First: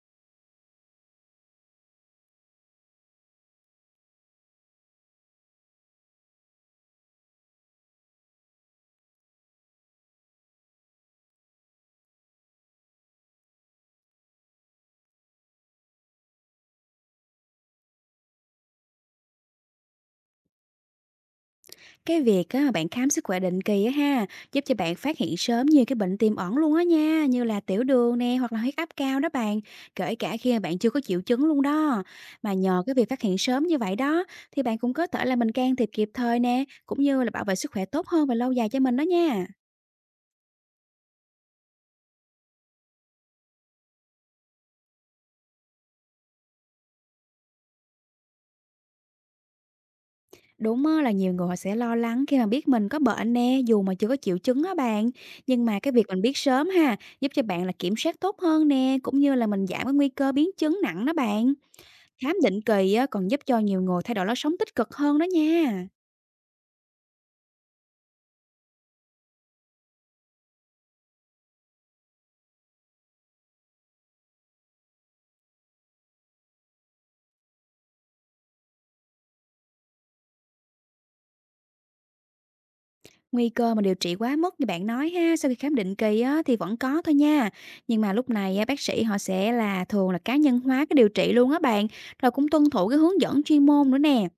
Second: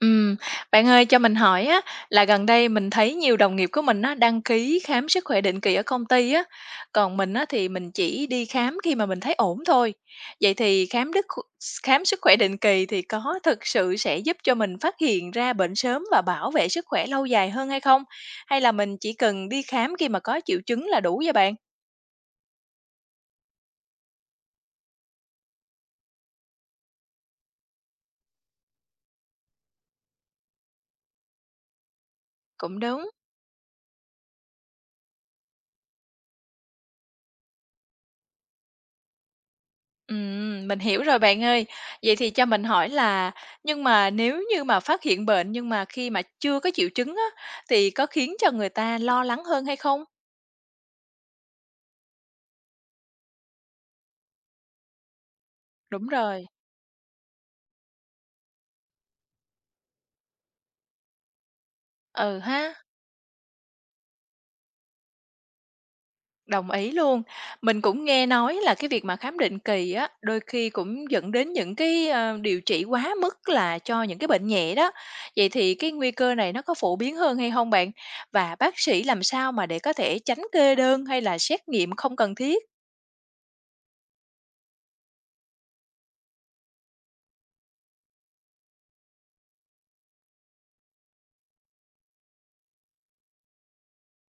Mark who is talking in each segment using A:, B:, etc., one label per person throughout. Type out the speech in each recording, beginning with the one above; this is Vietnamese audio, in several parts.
A: Ừm, bạn ơi cho mình hỏi á, là gần đây mình thấy nhiều đồng nghiệp của mình á, đăng ký khám sức khỏe định kỳ ở công ty á, còn mình á, thì mình chỉ đi khám khi mà mình thấy ổn thôi. Vậy thì khám sức khỏe định kỳ thì có thực sự sẽ giúp cho mình phát hiện ra bệnh sớm và bảo vệ sức khỏe lâu dài hơn hay không? Hay là mình chỉ cần đi khám khi mà có triệu chứng là đủ vậy bạn?
B: Cái việc á, mà bạn khám sức khỏe định kỳ á ha, giúp cho bạn phát hiện sớm nhiều cái bệnh tiềm ẩn luôn á nha, như là tiểu đường nè hoặc là huyết áp cao đó bạn, kể cả khi mà bạn chưa có triệu chứng luôn đó. Mà
A: Cũng
B: nhờ cái việc
A: đúng.
B: phát hiện sớm như vậy đó, thì bạn cũng có thể là mình can thiệp kịp thời nè, cũng như là bảo vệ sức khỏe tốt hơn và lâu dài cho mình đó nha.
A: Mình hiểu rồi bạn ơi. Vậy thì cho mình hỏi là nhưng mà nếu như mà phát hiện bệnh nhưng mà khi mà chưa có triệu chứng á, thì có khiến cho người ta lo lắng hơn hay không?
B: Đúng á, là nhiều người họ sẽ lo lắng khi mà biết mình có bệnh nè, dù mà chưa có triệu chứng á bạn. Nhưng mà cái
A: Đúng
B: việc mình biết
A: rồi.
B: sớm ha, giúp cho bạn là kiểm soát tốt hơn nè, cũng như là mình giảm cái nguy cơ biến chứng nặng đó bạn. Khám
A: Ừ
B: định
A: ha,
B: kỳ á, còn giúp cho nhiều người thay đổi lối sống tích cực hơn đó nha.
A: đồng ý luôn. Mình cũng nghe nói là cái việc mà khám định kỳ á, đôi khi cũng dẫn đến những cái, điều trị quá mức là cho những cái bệnh nhẹ đó. Vậy thì cái nguy cơ này nó có phổ biến hơn hay không bạn? Và bác sĩ làm sao mà để có thể tránh kê đơn hay là xét nghiệm không cần thiết?
B: Nguy cơ mà điều trị quá mức như bạn nói ha, sau khi khám định kỳ á, thì vẫn có thôi nha. Nhưng mà lúc này á, bác sĩ họ sẽ là thường là cá nhân hóa cái điều trị luôn á bạn, rồi cũng tuân thủ cái hướng dẫn chuyên môn nữa nè.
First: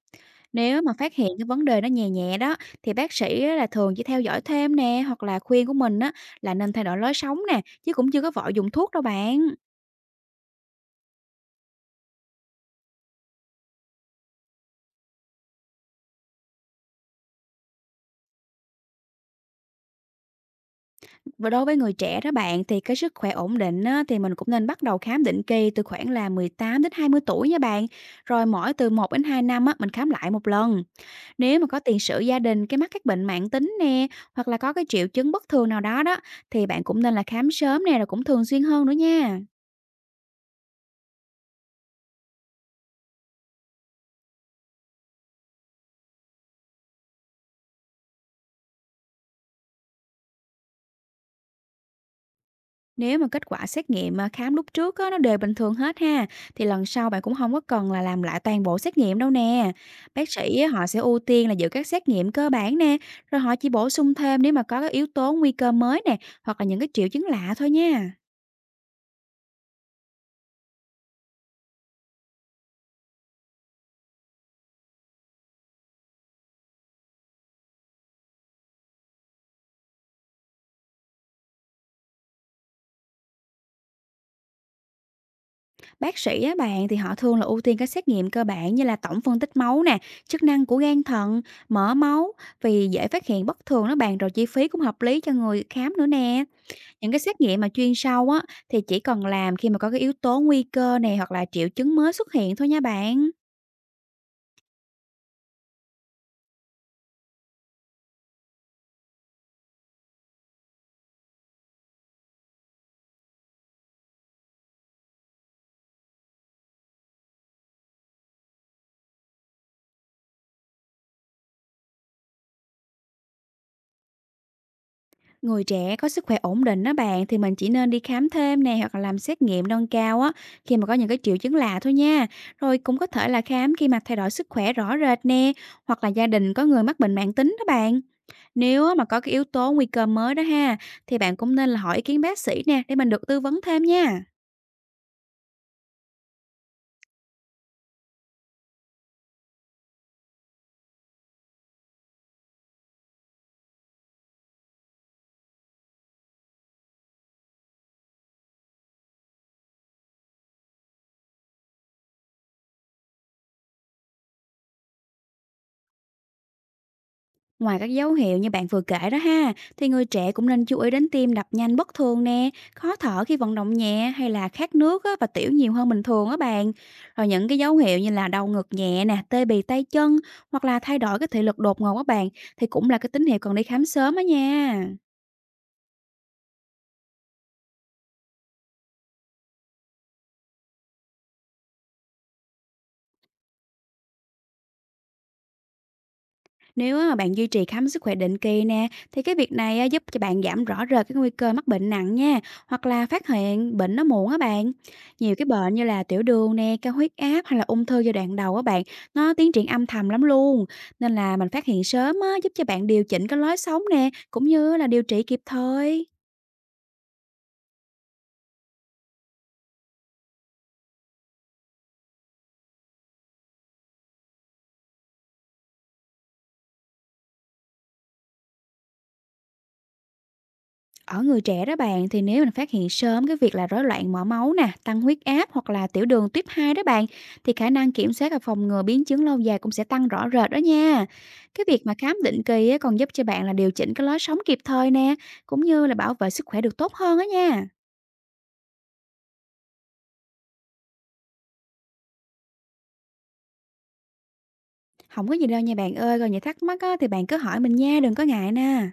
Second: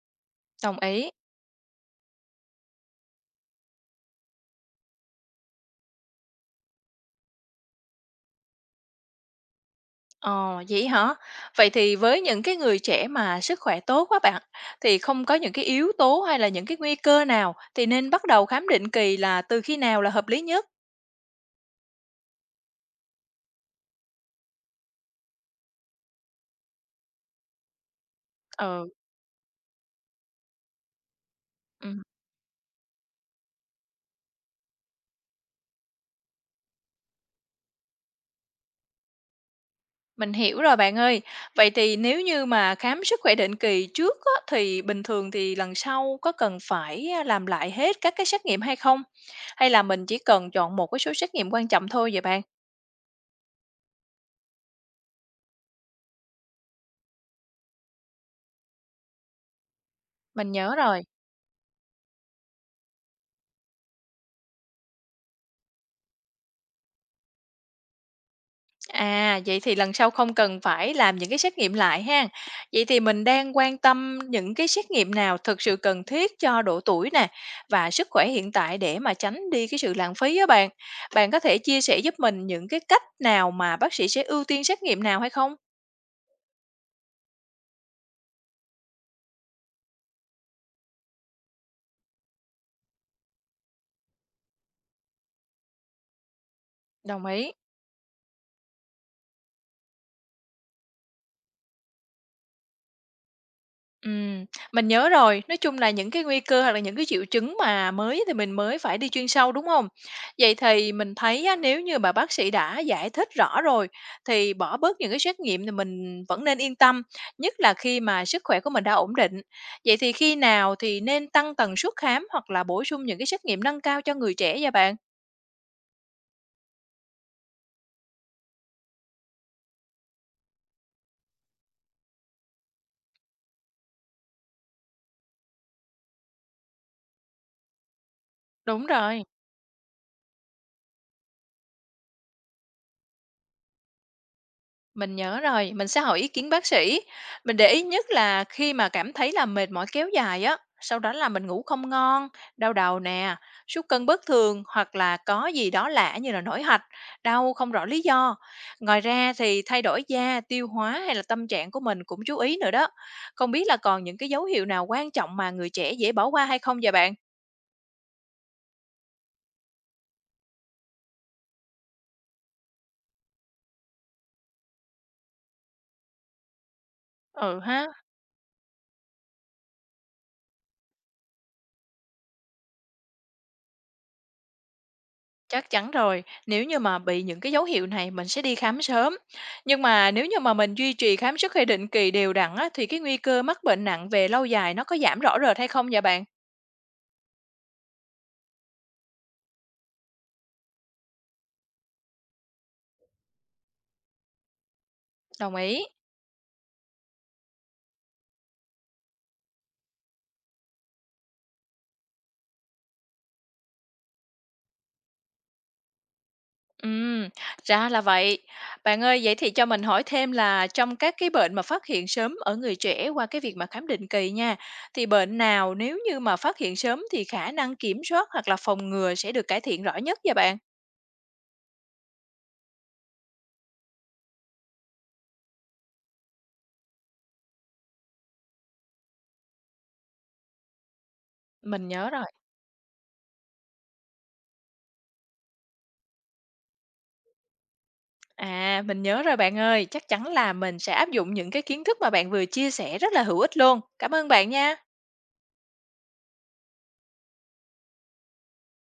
A: Đồng
B: Nếu mà
A: ý.
B: phát hiện cái vấn đề nó nhẹ nhẹ đó, thì bác sĩ á, là thường chỉ theo dõi thêm nè hoặc là khuyên của mình á là nên thay đổi lối sống nè chứ cũng chưa có vội dùng thuốc đâu bạn.
A: Ờ, vậy hả? Vậy thì với những cái người trẻ mà sức khỏe tốt quá bạn, thì không có những cái yếu tố hay là những cái nguy cơ nào thì nên bắt đầu khám định kỳ là từ khi nào là hợp lý nhất?
B: Và đối với người trẻ đó bạn, thì cái sức khỏe ổn định á, thì mình cũng nên bắt đầu khám định kỳ từ khoảng là 18 đến 20 tuổi nha bạn. Rồi mỗi
A: Ừ,
B: từ một đến 2 năm á, mình khám lại một lần. Nếu mà có tiền
A: ừm,
B: sử gia đình cái mắc các bệnh mãn tính nè, hoặc là có cái triệu chứng bất thường nào đó đó, thì bạn cũng nên là khám sớm nè, rồi cũng thường xuyên hơn nữa nha.
A: mình hiểu rồi bạn ơi. Vậy thì nếu như mà khám sức khỏe định kỳ trước á, thì bình thường thì lần sau có cần phải làm lại hết các cái xét nghiệm hay không? Hay là mình chỉ cần chọn một cái số xét nghiệm quan trọng thôi vậy bạn?
B: Nếu mà kết quả xét nghiệm, à, khám lúc trước á, nó đều bình thường hết ha, thì lần sau bạn cũng không có cần là làm lại toàn bộ xét nghiệm đâu nè. Bác
A: Mình
B: sĩ á,
A: nhớ
B: họ sẽ
A: rồi.
B: ưu tiên là giữ các xét nghiệm cơ bản nè, rồi họ chỉ bổ sung thêm nếu mà có cái yếu tố nguy cơ mới nè, hoặc là những cái triệu chứng lạ thôi nha.
A: À, vậy thì lần sau không cần phải làm những cái xét nghiệm lại ha. Vậy thì mình đang quan tâm những cái xét nghiệm nào thực sự cần thiết cho độ tuổi nè và sức khỏe hiện tại để mà tránh đi cái sự lãng phí á bạn. Bạn có thể chia sẻ giúp mình những cái cách nào mà bác sĩ sẽ ưu tiên xét nghiệm nào hay không?
B: Bác sĩ á bạn, thì họ thường là ưu tiên các xét nghiệm cơ bản như là tổng phân tích máu nè, chức năng của gan thận, mỡ máu, vì dễ phát hiện bất thường đó bạn, rồi chi phí cũng hợp lý cho người khám nữa nè. Những cái
A: Đồng
B: xét
A: ý.
B: nghiệm mà chuyên sâu á, thì chỉ cần làm khi mà có cái yếu tố nguy cơ này hoặc là triệu chứng mới xuất hiện thôi nha bạn.
A: Ừm, mình nhớ rồi. Nói chung là những cái nguy cơ hoặc là những cái triệu chứng mà mới thì mình mới phải đi chuyên sâu, đúng không? Vậy thì mình thấy á, nếu như bà bác sĩ đã giải thích rõ rồi thì bỏ bớt những cái xét nghiệm thì mình vẫn nên yên tâm, nhất là khi mà sức khỏe của mình đã ổn định. Vậy thì khi nào thì nên tăng tần suất khám hoặc là bổ sung những cái xét nghiệm nâng cao cho người trẻ vậy bạn?
B: Người trẻ có sức khỏe ổn định đó bạn, thì mình chỉ nên đi khám thêm nè hoặc là làm xét nghiệm nâng cao á khi mà có những cái triệu chứng lạ thôi nha. Rồi cũng có thể là khám khi mà thay đổi sức khỏe rõ rệt nè, hoặc là gia đình có người mắc bệnh mãn tính đó bạn.
A: Đúng
B: Nếu á, mà có
A: rồi.
B: cái yếu tố nguy cơ mới đó ha, thì bạn cũng nên là hỏi ý kiến bác sĩ nè, để mình được tư vấn thêm nha.
A: Mình nhớ rồi, mình sẽ hỏi ý kiến bác sĩ. Mình để ý nhất là khi mà cảm thấy là mệt mỏi kéo dài á, sau đó là mình ngủ không ngon, đau đầu nè, sút cân bất thường hoặc là có gì đó lạ như là nổi hạch, đau không rõ lý do. Ngoài ra thì thay đổi da, tiêu hóa hay là tâm trạng của mình cũng chú ý nữa đó. Không biết là còn những cái dấu hiệu nào quan trọng mà người trẻ dễ bỏ qua hay không vậy bạn?
B: Ngoài các dấu hiệu như bạn vừa kể đó ha, thì người trẻ cũng nên chú ý đến tim đập nhanh bất thường nè, khó thở khi vận động nhẹ, hay là khát nước á, và tiểu nhiều hơn bình thường á bạn. Rồi những cái
A: Ừ
B: dấu
A: ha.
B: hiệu như là đau ngực nhẹ nè, tê bì tay chân, hoặc là thay đổi cái thị lực đột ngột các bạn, thì cũng là cái tín hiệu cần đi khám sớm á nha.
A: Chắc chắn rồi, nếu như mà bị những cái dấu hiệu này mình sẽ đi khám sớm. Nhưng mà nếu như mà mình duy trì khám sức khỏe định kỳ đều đặn á, thì cái nguy cơ mắc bệnh nặng về lâu dài nó có giảm rõ rệt hay không vậy bạn?
B: Nếu á mà bạn duy trì khám sức khỏe định kỳ nè, thì cái việc này á, giúp cho bạn giảm rõ rệt cái nguy cơ mắc bệnh nặng nha, hoặc là phát hiện bệnh nó muộn á bạn. Nhiều cái
A: Đồng
B: bệnh
A: ý.
B: như là tiểu đường nè, cao huyết áp hay là ung thư giai đoạn đầu á bạn, nó tiến triển âm thầm lắm luôn. Nên là mình phát hiện sớm á, giúp cho bạn điều chỉnh cái lối sống nè, cũng như là điều trị kịp thời.
A: Ừm, ra là vậy. Bạn ơi, vậy thì cho mình hỏi thêm là trong các cái bệnh mà phát hiện sớm ở người trẻ qua cái việc mà khám định kỳ nha, thì bệnh nào nếu như mà phát hiện sớm thì khả năng kiểm soát hoặc là phòng ngừa sẽ được cải thiện rõ nhất vậy bạn?
B: Ở người trẻ đó bạn, thì nếu mình phát hiện sớm cái việc là rối loạn mỡ máu nè, tăng huyết áp hoặc là tiểu đường tuyếp 2 đó bạn, thì khả năng kiểm soát và phòng ngừa biến chứng lâu dài cũng sẽ tăng rõ rệt đó nha. Cái việc
A: Mình
B: mà
A: nhớ
B: khám
A: rồi.
B: định kỳ á, còn giúp cho bạn là điều chỉnh cái lối sống kịp thời nè, cũng như là bảo vệ sức khỏe được tốt hơn đó nha.
A: À, mình nhớ rồi bạn ơi, chắc chắn là mình sẽ áp dụng những cái kiến thức mà bạn vừa chia sẻ rất là hữu ích luôn. Cảm ơn bạn nha.
B: Không có gì đâu nha bạn ơi, còn những thắc mắc á, thì bạn cứ hỏi mình nha, đừng có ngại nè.